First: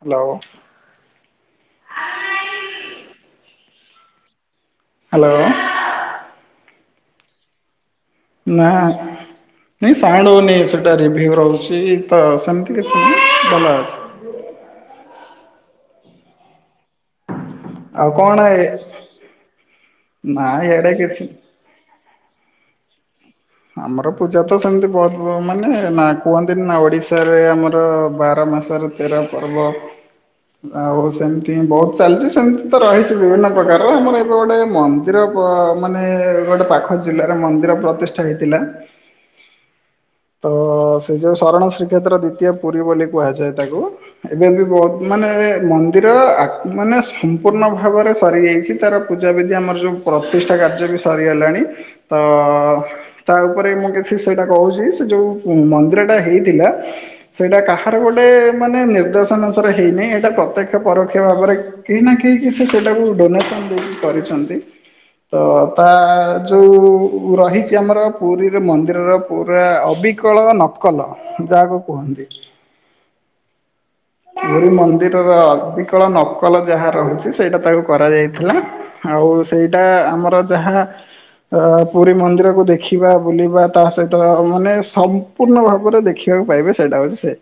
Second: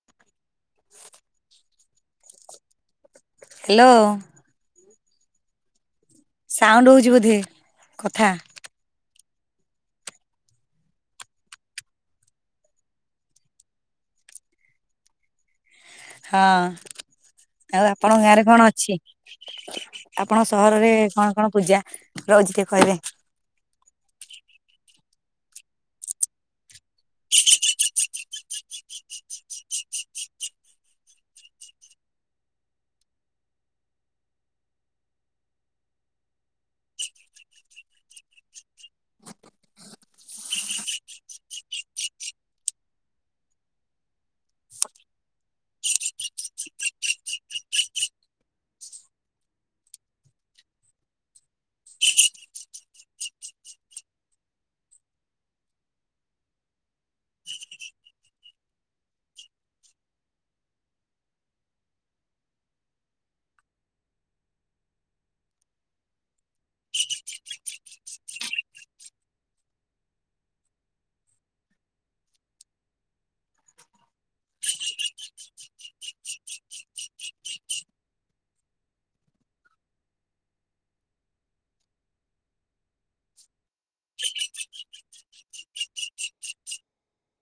Hello. Hello. Hello. Sound ହଉଚି ବୋଧେ କଥା ନା। ନାଇଁ ସାଇଣ୍ଡ ହେଉନି ସେଇଟା ରିଭ୍ୟୁ ରହୁଚି ତ ସେମିତି କିଛି ନାଇଁ ଭଲ ଅଛି। ହଁ ଆଉ ଆପଣଙ୍କ ଗାଁ ରେ କଣ ଅଛି? ନା ଆପଣ ଇଆଡେ ସହରରେ କିଛି କଣ କଣ ପୂଜା ରହୁଚି ଟିକେ କହିବେ? ଆମର ପୂଜା ତ ସେମିତି ବହୁତ ମାନେ ନା କୁହନ୍ତିନି ନା ଓଡିଶାରେ ଆମର ବାର ମାସରେ ତେର ପର୍ବ। ଆଉ ସେମିତି ବହୁତ ଚାଲିଚି ସେମିତି ତ ରହିଚି ବିଭିନ୍ନ ପ୍ରକାରର। ଆମର ଏବେ ଗୋଟେ ମ ମନ୍ଦିର ମାନେ ଗୋଟେ ପାଖ ଜିଲ୍ଲାରେ ମନ୍ଦିର ପ୍ରତିଷ୍ଠା ହେଇଥିଲା। ତ ସେ ଯୋଉ ଶରଣ ଶ୍ରୀକ୍ଷେତ୍ର ଦ୍ଵିତୀୟ ପୁରୀ ବୋଲି କୁହାଯାଏ ତାକୁ। ଏବେ ବି ବହୁତ ମାନେ ମନ୍ଦିର ଆ ମାନେ ସମ୍ପୂର୍ଣ୍ଣ ଭାବରେ ସରି ଯାଇଛି ତାର ପୂଜା ବିଧି ଆମର ଯୋଉ ପ୍ରତିଷ୍ଠା କାର୍ଯ୍ୟ ବି ସରିଗଲାଣି ତ ତା ଉପରେ ମୁଁ କିଛି ସେଇଟା କହୁଚି। ସେ ଯଉ ମନ୍ଦିରଟା ହେଇଥିଲା ସେଇଟା କାହାର ଗୋଟେ ମାନେ ନିର୍ଦ୍ଦେଶ ଅନୁସାରେ ହେଇନେଇଁ। ଏଇଟା ପ୍ରତ୍ୟକ୍ଷ ପରୋକ୍ଷ ଭାବରେ କେହି ନା କେହିକି ସେ ସେଟାକୁ ଡୋନେସନ ଦେଇକି କରିଛନ୍ତି। ତ ତା ଯୋଉ ରହିଚି କି ଆମର ପୁରୀର ମନ୍ଦିରର ପୁରା ଅବିକଳ ନକଲ ଯାହାକୁ କୁହନ୍ତି। ପୁରୀ ମନ୍ଦିରର ଅବିକଳ ନକଲ ଯାହା ରହୁଚି ସେଇଟା ତାକୁ କରାଯାଇଥିଲା। ଆଉ ସେଇଟା ଆମର ଯାହା ଅ ପୁରୀ ମନ୍ଦିରକୁ ଦେଖିବା ବୁଲିବା ତା ସହିତ ମାନେ ସମ୍ପୂର୍ଣ୍ଣ ଭାବରେ ଦେଖିବାକୁ ପାଇବେ ସେଇଟା ହେଉଚି ସେ।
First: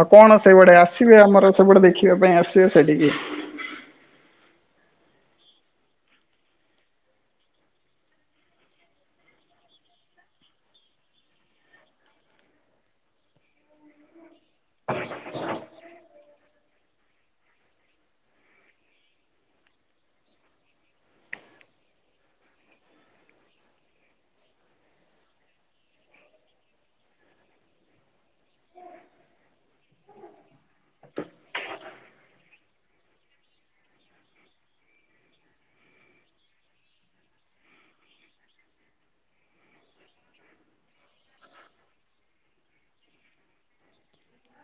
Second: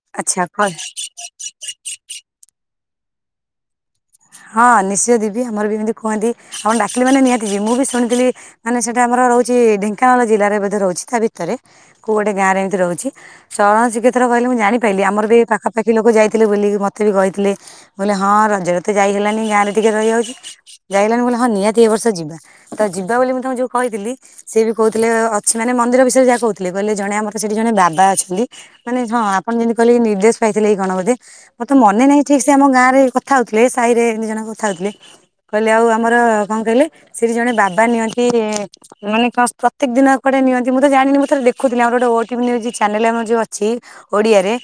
ଆଉ କଣ ଆଚ୍ଛା ସେଇଭଡେ ଆସିବେ ଆମର ସେପଟେ ଦେଖିବା ପାଇଁ ଆସିବେ ସେଠିକି। ହଁ ନିଶ୍ଚିତ ଦିବି ଆମର ବି ଏମିତି କୁହନ୍ତି ଆପଣ ଡାକିଲି ମାନ ନିହାତି ଯେ ମୁଁ ବି ଶୁଣିଥିଲି ମାନେ ସେଟା ଆମର ରହୁଚି ଢେଙ୍କାନାଳ ଜିଲ୍ଲାରେ ବୋଧେ ରହୁଚି ତା ଭିତରେ। କୁ ଗୋଟେ ଗାଁ ରେଏମିତି ରହୁଛି [unintelligible] [unintelligible] କହିଲେ ମୁଁ ଜାଣିପାରିଲି ଆମର ବି ପାଖାପଖି ଲୋକ ଯାଇଥିଲେ ବୁଲି ମତେ ବି କହିଥିଲେ ହଁ ରଜ ଯାଇ ହେଲାନି ଗାଁରେ ଟିକେ ରହିଯାଉଛି ଯାଇ ହେଲାନି ହଁ ନିହାତି ଏ ବର୍ଷ ଯିବା। ତା ଯିବା ବୋଲି ମୁଁ ତାଙ୍କୁ ଯୋଉ କହିଥିଲି। ସିଏ ବି କହୁଥିଲେ ଅଛି ମାନେ ମନ୍ଦିର ବିଷୟରେ ଯାହା କହୁଥିଲେ କହିଲେ ଜଣେ ଆମର ସେଠି ଜଣେ ବାବା ଅଛନ୍ତି। ମାନେ ହଁ ଆପଣ ଯେମିତି କହିଲେ ନିର୍ଦ୍ଦେଶ ପାଇଥିଲେ ଏଇ କଣ ବୋଧେ। ମୋର ମନେ ନାହିଁ ଠିକ ସେ ଆମ ଗାଁରେ କଥା ଥିଲେ ସାହି ରେ ଏମିତି ଜଣେ କଥା ହେଉଥିଲେ। କହିଲେ ଆଉ ଆମର କଣ କହିଲେ ସେଠି ଜଣେ ବାବା ନିଅନ୍ତି ମାନେ ଶ ପ୍ରତ୍ୟକ ଦିନ କୁଆଡେ ନିଅନ୍ତି ମୁଁ ତ ଜାଣିନି ମୁଁ ଦେଖୁଥିଲି ଆମର ଗୋଟେ O T V news channel ଆମର ଯୋଉ ଅଛି। ଓଡିଆରେ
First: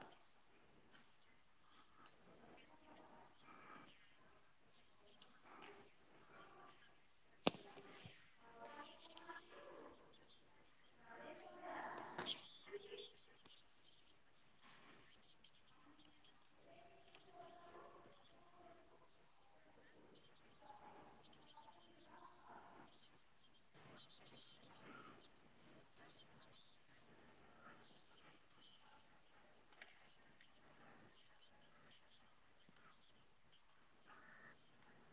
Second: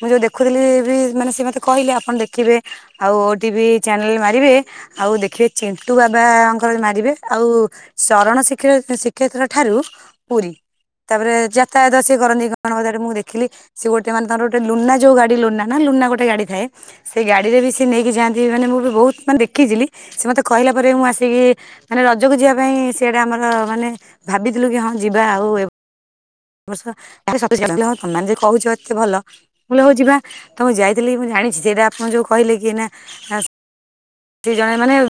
ମୁଁ ଯୋଉ ଦେଖୁଥିଲି ବି ମାନେ ସେ ମତେ କହିଲେ ଆପଣ ଦେଖିବେ ଆଉ ଓ ଟିଭି ଚ୍ୟାନେଲ ମାରିବେ ଆଉ ଦେଖିବେ ଚିଣ୍ଟୁ ବାବାଙ୍କର ମାରିବେ ଆଉ ଶରଣ ଶ୍ରୀ କ୍ଷେଳ ଶ୍ରୀକ୍ଷେତ୍ର ଠାରୁ ପୁରୀ। ତାପରେ ଯାତାୟାତ ସେ କରନ୍ତି କଣ ବୋଧେ ମୁଁ ଦେଖିଲି। ସେ ଗୋଟେ ମାନେ ତାଙ୍କର ଲୁନା ଯୋଉ ଗାଡି ଲୁନା ନା ଲୁନା ଗୋଟେ ଗାଡି ଥା ସେ ଗାଡି ରେ ବି ସେ ନେଇକି ଯାଆନ୍ତି ମାନେ ମୁଁ ବି ବହୁତ ମାନେ ଦେଖିଥିଲି ସେ ମୋତେ କହିଲା ପରେ ମୁଁ ଆସିକି ମାନେ ରଜକୁ ଯିବା ପାଇଁ ସେଟା ଆମର ମାନେ ଭାବିଥିଲୁ କି ହଁ ଯିବା ଆଉ ଏ ବର୍ଷ [unintelligible] ତମେ ଯଦି କହୁଛ ଏତେ ଭଲ। ମୁଁ କହିଲି ହଉ ଯିବା। ତ ମୁଁ ଯାଇଥିଲି ମୁଁ ଜାଣିଛି ସେଇଟା ଆପଣଙ୍କୁ ଯୋଉ କହିଲେ କି ନା ସେ ଜଣେ ମାନେ [inaudible]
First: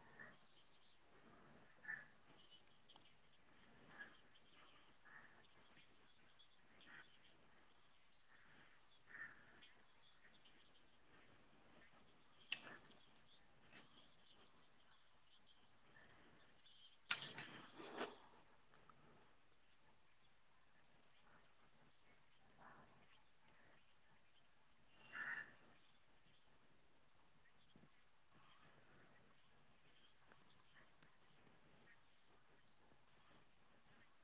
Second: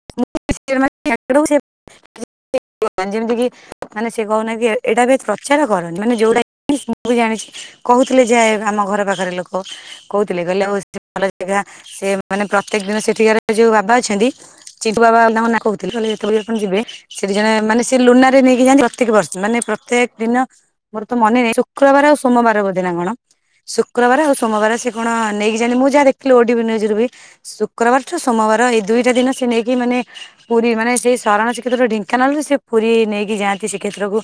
ଯେମିତିକି ମାନେ ସେ କହୁନା କି ଏଇଟା ବି ପ୍ରଚାର କରନି ମାନେ ଯୋଉଟା [inaudible] ଜାଣିଛି। କହୁଥିଲେ ଯେ ଆମ ଘର ପାଖରେ ଲୋକ। କହୁଥିଲେ କହିଲେ ଆଉ ଭଲ ଜାଗା ସେ ମାନେ ପ୍ରତ୍ୟେକ ଦିନ ସେଠିକ ଯୋଉ ବାବା ଛନ୍ତି ଚିଣ୍ଟୁ ବାବା ତାଙ୍କ ନା କହୁଥିଲେ ଯେତେବେଳେ ଆପଣ ଯିବେ ସେଠି ଜଣେ ମାନେ ସେ ଲୁନା ରେ ନେଇକି ଯାଆନ୍ତି ପ୍ରତ୍ୟେକ ବର୍ଷ ମାନେ ପ୍ରତ୍ୟେକ ଦିନ ମୋର ତ ମନେ ନାହିଁ ଶୁକ୍ରବାର ଆଉ ସୋମବାର ବୋଧେ ନା କଣ। ଶୁକ୍ରବାର ଆଉ ସୋମବାର ସେ କଣ ନେଇକି ଯାଆନ୍ତି ମୁଁ ଯାହା ଦେଖିଲି ଓ ଟିଭି ନ୍ୟୁଜ ରୁ ବି ଶୁକ୍ରବାର ଠୁ ସୋମବାର ଏଇ ଦୁଇଟା ଦିନ ସେ ନେଇକି ମାନେ ପୁରୀ ମାନେ ସେଇ ଶରଣ ଶ୍ରୀକ୍ଷେତ୍ରରୁ ଢ଼େଙ୍କାନାଳ ରୁ ସେ ପୁରୀ ନେଇକି ଯାଆନ୍ତି ସେ ଶ୍ରୀ କ୍ଷେତ୍ରକୁ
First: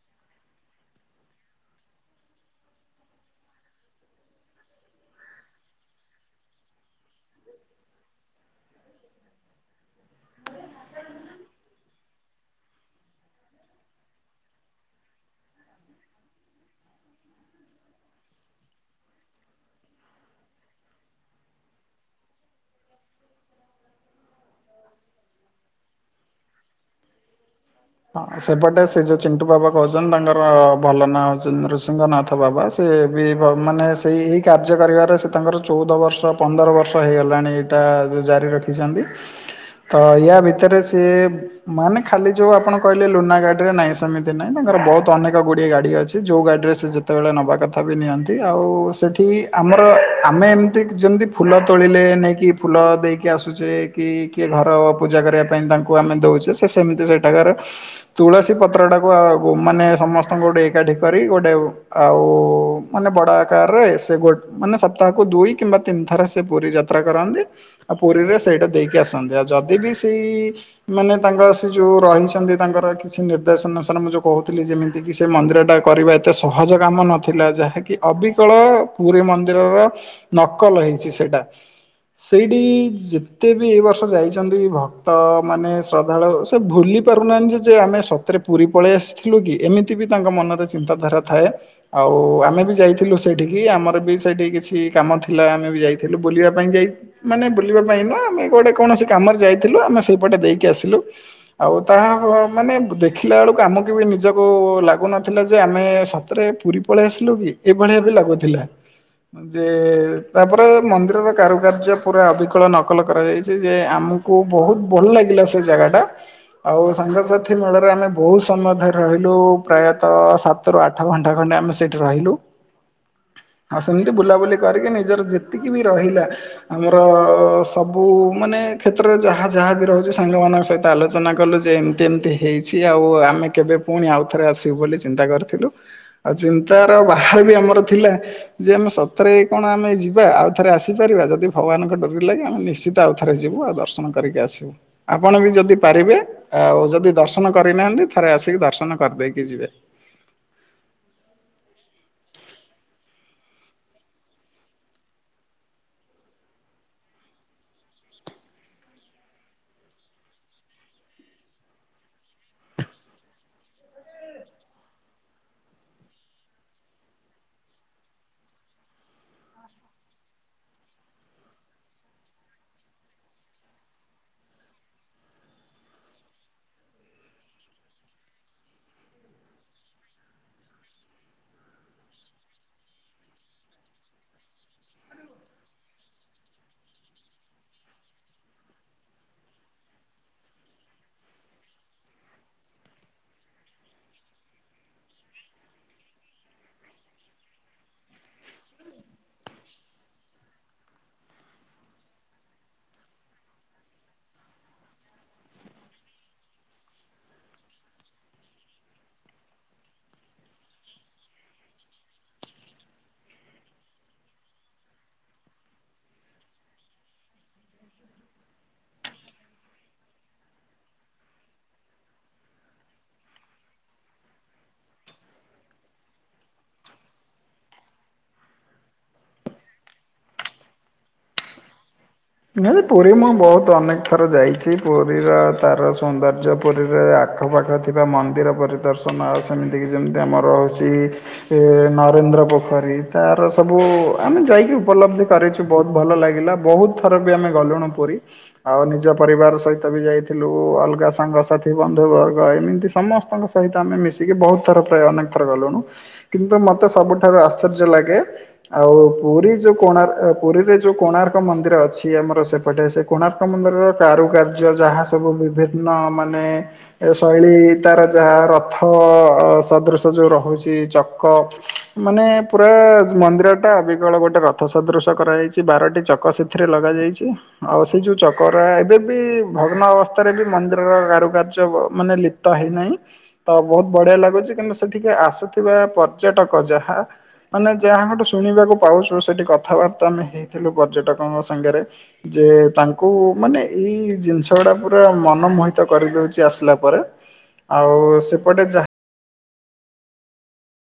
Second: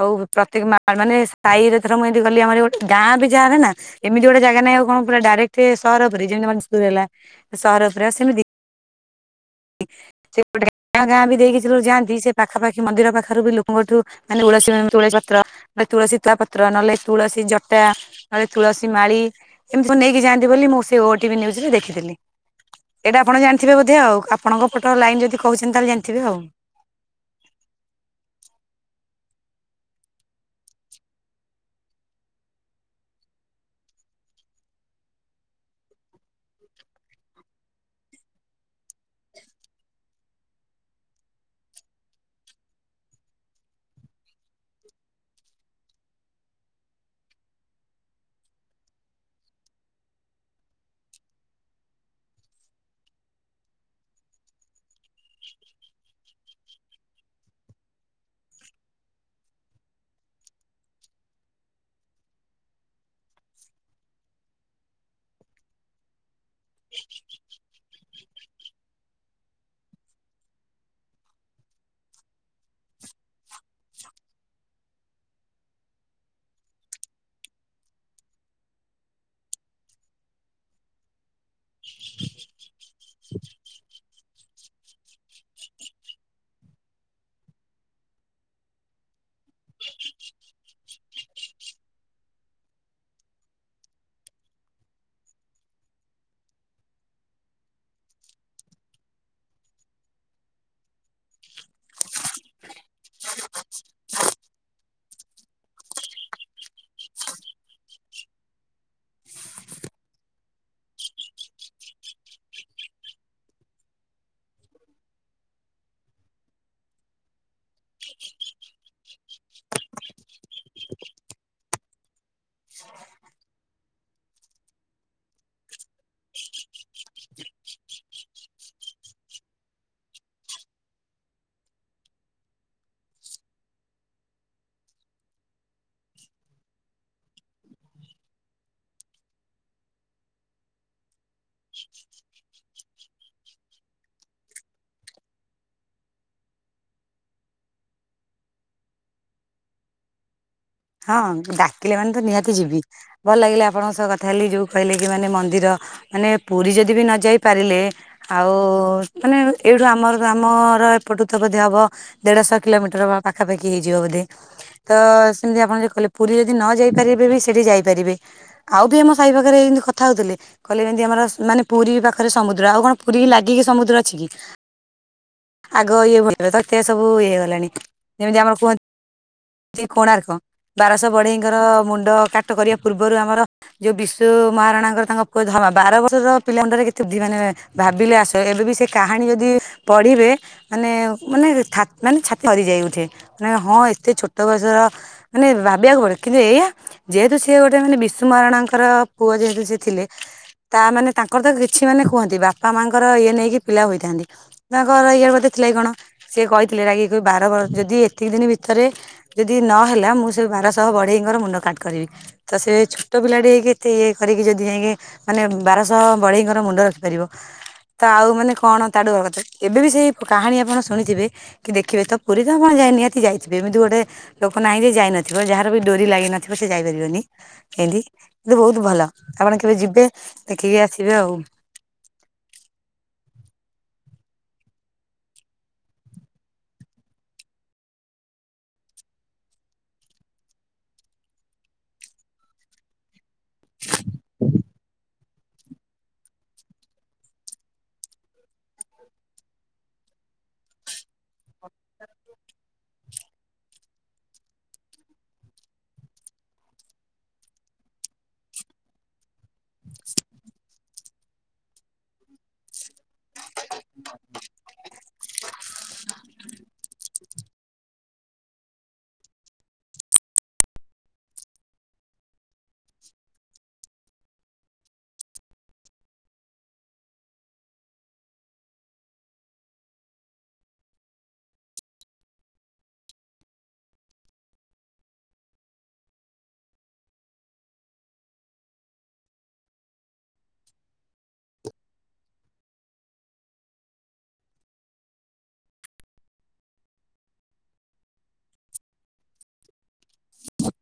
ଆଉ ପ୍ରତ୍ୟକ ମା ମାନେ ସାହିରେ ଥର ମୁଁ ଗଲି ଆମର ଗୋଟେ ଗାଁ ବି ଯାଣେନା ଏମିତି ଗୋଟେ ଜାଗା ନାାଇଁ ଆଉ କଣ ପିଲ ଡାଇରେକ୍ଟ ସହର ଉପରେ ଯେମିତି [unintelligible] ହେଲା ସହର ଉପରେ ଆଉ ସେମିତି। ସେ ଗୋଟେ ଗାଁ ଗାଁ ବି ଦେଇକି ଭୀତରକୁ ଯାଆନ୍ତି ସେ ପାଖାପାଖି ମନ୍ଦିର ପାଖରୁ ବି ଲୋକଙ୍କଠୁ ମାନେ ତୁଳସୀ ମ ତୁଳସୀ ପତ୍ର ନହଲେ ତୁଳସୀ ତ ପତ୍ର ନହେଲେ ତୁଳସୀ ଜଟା ନ ହେଲେ ତୁଳସୀ ମାଳି ଏମିତି ସବୁ ନେଇକି ଯାଆନ୍ତି ବୋଲି ମୁଁ ସେ ଓଟିଭି ନ୍ନ୍ଯୂଜରେ ଦେଖିଥିଲି। ଏଇଟା ଆପଣ ଜାଣିଥିବେ ବୋଧେ ଆଉ ଆପଣଙ୍କ ପଟ ଲାଇନ ଯଦି କହୁଛନ୍ତି ତାହେଲେ ଜାଣିଥିବେ ଆଉ। ହଁ ସେପଟେ ସେ ଯୋଉ ଚିଣ୍ଟୁ ବାବା କହୁଛନ୍ତି ତାଙ୍କର ଭଲ ନାଁ ହଉଛନ୍ତି ନୃସିଂହ ନାଥ ବାବା। ସେ ବି ମାନେ ସେଇ ଏହି କାର୍ଯ୍ୟ କରିବାରେ ସେ ତାଙ୍କର ଚଉଦ ବର୍ଷ ପନ୍ଦର ବର୍ଷ ହେଇଗଲାଣି। ସେଟା ତ ଜାରି ରଖିଛନ୍ତି। ତ ୟା ଭିତରେ ସିଏ ମାନେ ଖାଲି ଯୋଉ ଆପଣଙ୍କ କହିଲି ଲୁନା ଗାଡି ରେ ନାଇଁ ସେମିତି ନାଇଁ ତାଙ୍କର ବହୁତ ଅନେକ ଗୁଡିଏ ଗାଡି ଅଛି ଯୋଉ ଗାଡିରେ ସେ ଯେତେବେଳେ ନେବା କଥା ବି ନିଅନ୍ତି ଆଉ ସେଠି ଆମର ଆମେ ଏମିତି ଯେମିତି ଫୁଲ ତୋଳିଲେ ନେଇକି ଫୁଲ ଦେଇକି ଆସୁଛେ କି କିଏ ଘର ପୂଜା କରିବା ପାଇଁ ତାଙ୍କୁ ଆମେ ଦେଉଛେ ସେ ସେମିତି ସେଠାକାର ତୁଳସୀ ପତ୍ରଟାକୁ ଆଉ ମାନେ ସମସ୍ତଙ୍କୁ ଗୋଟେ ଏକାଠି କରି ଗୋଟେ ଆଉ ମାନେ ବଡ ଆକାରରେ ସେ ଗୋଟ ମାନେ ସପ୍ତାହକୁ ଦୁଇ କିମ୍ବା ତିନି ଥର ସେ ପୁରୀ ଯାତ୍ରା କରାନ୍ତି ଆ ପୁରୀରେ ସେଇଟା ଦେଇକି ଆସନ୍ତି ଆଉ ଯଦି ବି ସେଇ ମାନେ ତାଙ୍କ ସେ ଯୋଉ ରହିଛନ୍ତି ତାଙ୍କର କିଛି ନିର୍ଦ୍ଦେଶ ଅନୁସାରେ ମୁଁ ଯେଉଁ କହୁଥିଲି ଯେମିତିକି ସେ ମନ୍ଦିରଟା କରିବା ଏତେ ସହଜ କାମ ନଥିଲା ଯାହାକି ଅବିକଳ ପୁରୀ ମନ୍ଦିରର ନକଲ ହେଇଛି ସେଇଟା। ସେଇଠି ଯେତେ ବି ଏ ବର୍ଷ ଯାଇଛନ୍ତି ଭକ୍ତମାନେ ଶ୍ରଦ୍ଧାଳୁ ସେ ଭୁଲିପାରୁ [unintelligible] ଆମେ ସତରେ ପୁରୀ ପଳେଇ ଆସିଥିଲୁ କି ଏମିତି ବି ତାଙ୍କ ମନରେ ଚିନ୍ତାଧାରା ଥାଏ। ଆଉ ଆମେ ବି ଯାଇଥିଲୁ ସେଇଠିକି ଆମର ବି ସେଇଠି କିଛି କାମ ଥିଲା ଆମେ ବି ଯାଇଥିଲୁ ବୁଲିବା ପାଇଁ ଯାଇ ମାନେ ବୁଲିବା ପାଇଁ ନୁହଁ ଆମେ ଗୋଟେ କୌଣସି କାମରେ ଯାଇଥିଲୁ ଆମେ ସେଇପଟେ ଦେଇକି ଆସିଲୁ ଆଉ ତାହା ହ ମାନେ ଦେଖିଲା ଅଳୁକୁ ଆମକୁ ବି ନିଜକୁ ଲାଗୁନଥିଲା ଯେ ଆମେ ସତରେ ପୁରୀ ପଳେଇ ଆସିଲୁ କି ଏଭଳିଆ ବି ଲାଗୁଥିଲା। ଯେ ତାପରେ ମନ୍ଦିରର କାରୁକାର୍ଯ୍ୟ ପୁରା ଅବିକଳ ନକଲ କରାଯାଇଚି ଯେ ଆମୁ କୁ ବୋହୁତ୍ ଭଲ ଲାଗିଲା ସେ ଜାଗାଟା। ଆଉ ସାଙ୍ଗସାଥି ମେଳରେ ଆମେ ବୋହୁ ସମୟ ଧରି ରହିଲୁ ପ୍ରାୟତଃ ସା ତରୁ ଆଠ ଘଣ୍ଟା ଖଣ୍ଡେ ଆମେ ସେଇଠି ରହିଲୁ। ହଁ ହଁ ସେମିତି ବୁଲାବୁଲି କରିକି ନିଜର ଯେତିକି ବି ରହିଲା ଆମର ସବୁ ମାନେ କ୍ଷେତ୍ରରେ ଯାହା ଯାହା ବି ରହୁଚି ସାଙ୍ଗମାନଙ୍କ ସହିତ ଆଲୋଚନା କଲୁ ଯେ ଏମତି ଏମତି ହେଇଛି ଆଉ ଆମେ କେବେ ପୁଣି ଆଉଥରେ ଆସିବୁ ବୋଲି ଚିନ୍ତା କରିଥିଲୁ। ଆଉ ଚିନ୍ତାର ବାହାର ବି ଆମର ଥିଲା। ଯେ ଆମେ ସତରେ କଣ ଆମେ ଯିବା ଆଉ ଥରେ ଆସିପାରିବା ଯଦି ଭଗବାନଙ୍କ ଡୋରି ଲାଗେ ଆମେ ନିଶ୍ଚି ତ ଆଉ ଥରେ ଯିବୁ ଆଉ ଦର୍ଶନ କରିକି ଆସିବୁ ଆପଣ ବି ଯଦି ପାରିବେ ଆଉ ଯଦି ଦର୍ଶନ କରିନାହାନ୍ତି ଥରେ ଆସିକି ଦର୍ଶନ କରିଦେଇକି ଯିବେ। ହଁ ଡାକିଲେ ମାନେ ତ ନିହାତି ଯିବି ଭଲ ଲାଗିଲା ଆପଣଙ୍କ ସହ କଥା ହେଲି ଯୋଉ କହିଲେ କି ମାନେ ମନ୍ଦିର ମାନେ ପୁରୀ ଯଦି ବି ନ ଯାଇ ପାରିଲେ ଆଉ ମାନେ ଏଇଠୁ ଆମର ଆମର ଏପଟୁ ତ ବୋଧେ ହବ ଦେଢ଼ଶହ କିଲୋମିଟର୍ ପାଖାପାଖି ହେଇଯିବ ବୋଧେ ତ ସେମିତି ଆପଣ ଯୋଉ କହିଲେ ପୁରୀ ଯଦି ନ ଯାଇ ପାରିବେ ବି ସେଠି ଯାଇପାରିବେ। ଆଉ ବି ଆମ ସାହି ପାଖରେ ଏନ୍ତି କଥା ହଉଥୁଲେ। କହିଲେ ଯେନ୍ତି ଆମର ମାନେ ପୁରୀ ପାଖରେ ସମୁଦ୍ର ଆଉ କଣ ପୁରୀକି ଲାଗିକି ସମୁଦ୍ର ଅଛି କି? ଆଗ ଇଏ ଭଲରେ ତ ଏତେ ସବୁ ଇଏ ଗଲାଣି ଯେମିତି ଆମର କୁହ ତି କୋଣାର୍କ ବାରଶହ ବଢେଇଙ୍କର ମୁଣ୍ଡ କାଟ କରିବା ପୂର୍ବରୁ ଆମର ଯୋଉ ବିଶୁ ମହାରାଣାଙ୍କର ତାଙ୍କ ପୁଅ ଧରମା ବାର ବର୍ଷର ପିଲା ମୁଣ୍ଡରେ କେତେ ଦ୍ଧି ମାନେ ଭାବିଲେ ଆସ ଏବେ ବି ସେ କାହାଣୀ ଯଦି ପଢ଼ିବେ ମାନେ ମାନେ ମାନେ ଥା ଛାତି ଥରି ଯାଇ ଉଠେ ନେ ହଁ ଏତେ ଛୋଟ ବୟସର ମାନେ ଭାବିବାକୁ ପଡ଼ିଅ କିନ୍ତୁ ଏଇଆ ଯେହେତୁ ସିଏ ଗୋଟେ ମାନେ ବିଶୁ ମହାରଣାଙ୍କର ପୁଅ ଯେହେତୁ ସେ ଥିଲେ ତା ମାନେ ତାଙ୍କର ତ କିଛି ମାନେ କୁହନ୍ତି ବାପା ମାଙ୍କର ଇଏ ନେଇକି ପିଲା ହୋଇଥାନ୍ତି। ତାଙ୍କର ଇଏ ବଧେ ଥିଲା କି କଣ ସିଏ କହିଥିଲେ ରାଗି ଖୋଇ ବାର ବା ଯଦି ଏତିକି ଦିନ ଭିତରେ ଯଦି ନହେଲା ମୁଁ ସେ ବାରଶହ ବଢ଼େଇଙ୍କର ମୁଣ୍ଡ କାଟ କରିବି। ତ ସେ ଛୋଟ ପିଲା ଟି ହେଇକି ଏତେ ଇଏ କରିକି ଯଦି ଯାଇଁକି ମାନେ ବାରଶହ ବଢ଼େଇଙ୍କର ମୁଣ୍ଡ ରଖିପାରିବ ତ ଆଉ ମାନେ କଣ ତାଠୁ ଭଗତେ ଏବେ ବି ସେଇ କାହାଣୀ ଆପଣ ଶୁଣିଥିବେ। କି ଦେଖିବେ ତ ପୁରୀ ତ ଆପଣ ଯାଇ ନିହାତି ଯାଇଥିବେ ଏମିତି ଗୋଟେ ଲୋକ ନାହିଁ ଯେ ଯାଇନ ଥିବ ଯାହାର ବି ଡୋରି ଲାଗି ନଥିବ ସେ ଯାଇପାରିବନି। ଇନ୍ତି କିନ୍ତୁ ବୋହୁତ ଭଲ ଆପଣ କେବେ ଯିବେ ଦେଖିକି ଆସିବେ ଆଉ। ନାଁ ପୁରୀ ମୁଁ ବହୁତ ଅନେକ ଥର ଯାଇଚି ପୁରୀର ତାର ସୌନ୍ଦର୍ଯ୍ୟ ପୁରୀରେ ଆଖପାଖ ଥିବା ମନ୍ଦିର ପରିଦର୍ଶନ ଆଉ ସେମିତିକି ଯେମିତି ଆମର ହୋଉଚି ଏ ନରେନ୍ଦ୍ର ପୋଖରୀ ତାର ସବୁ ଆମେ ଯାଇକି ଉପଲବ୍ଧି କରେଚ୍ ବହୁତ ଭଲ ଲାଗିଲା ବହୁତ ଥର ବି ଆମେ ଗଲୁଣୁ ପୁରୀ। ଆଉ ନିଜ ପରିବାର ସହିତ ବି ଯାଇଥିଲୁ ଅଲଗା ସାଙ୍ଗସାଥି ବନ୍ଧୁବର୍ଗ ଏମିତି ସମସ୍ ଆପଣଙ୍କ ସହିତ ଆମେ ମିଶିକି ବହୁତ ଥର ପ୍ରାୟ ଅନେକ ଥର ଗଲୁଣୁ। କିନ୍ତୁ ମୋତେ ସବୁଠାରୁ ଆଶ୍ଚର୍ଯ୍ୟ ଲାଗେ ଆଉ ପୁରୀ ଯୋଉ କୋଣାର୍ ଏ ପୁରୀରେ ଯୋଉ କୋଣାର୍କ ମନ୍ଦିର ଛି ଆମର ସେପଟେ ସେ କୋଣାର୍କ ମନ୍ଦିରର କାରୁକାର୍ଯ୍ୟ ଯାହା ସବୁ ବିଭିନ୍ନ ମାନେ ଏ ଶୈଳୀ ତାର ଯାହା ରଥ ସଦୃଶ ଯୋଉ ରହୁଚି ଚକ ମାନେ ପୁରା ମନ୍ଦିରଟା ଅବିକଳ ଗୋଟେ ରଥ ସଦୃଶ କରାଯାଇଚି ବାରଟି ଚକ ସେ ସେଥିରେ ଲଗାଯାଇଛି। ଆଉ ସେଇ ଯୋଉ ଚକରା ଏବେ ବି ଭଗ୍ନ ଅବସ୍ଥାରେ ବି ମନ୍ଦିରର କାରୁକାର୍ଯ୍ୟ ବ ମାନେ ଲି ପ୍ତ ହେଇନାହିଁ ତ ବହୁତ ବଢିଆ ଲାଗୁଛି କିନ୍ତୁ ସେଠିକି ଆସୁଥିବା ପର୍ଯ୍ୟଟକ ଯାହା ମାନେ ଯାହାଠୁ ଶୁଣିବାକୁ ପାଉଛୁ ସେଠି କଥାବାର୍ତ୍ତା ଆମେ ହେଇଥିଲୁ ପର୍ଯ୍ୟଟକଙ୍କ ସାଙ୍ଗରେ। ଯେ ତାଙ୍କୁ ମାନେ ଏଇ ଜିନିଷ ଗୁଡା ପୁରା ମନମୋହିତ କରିଦଉଛି ଆସିଲା ପରେ। ଆଉ ସେପଟେ ଯାହା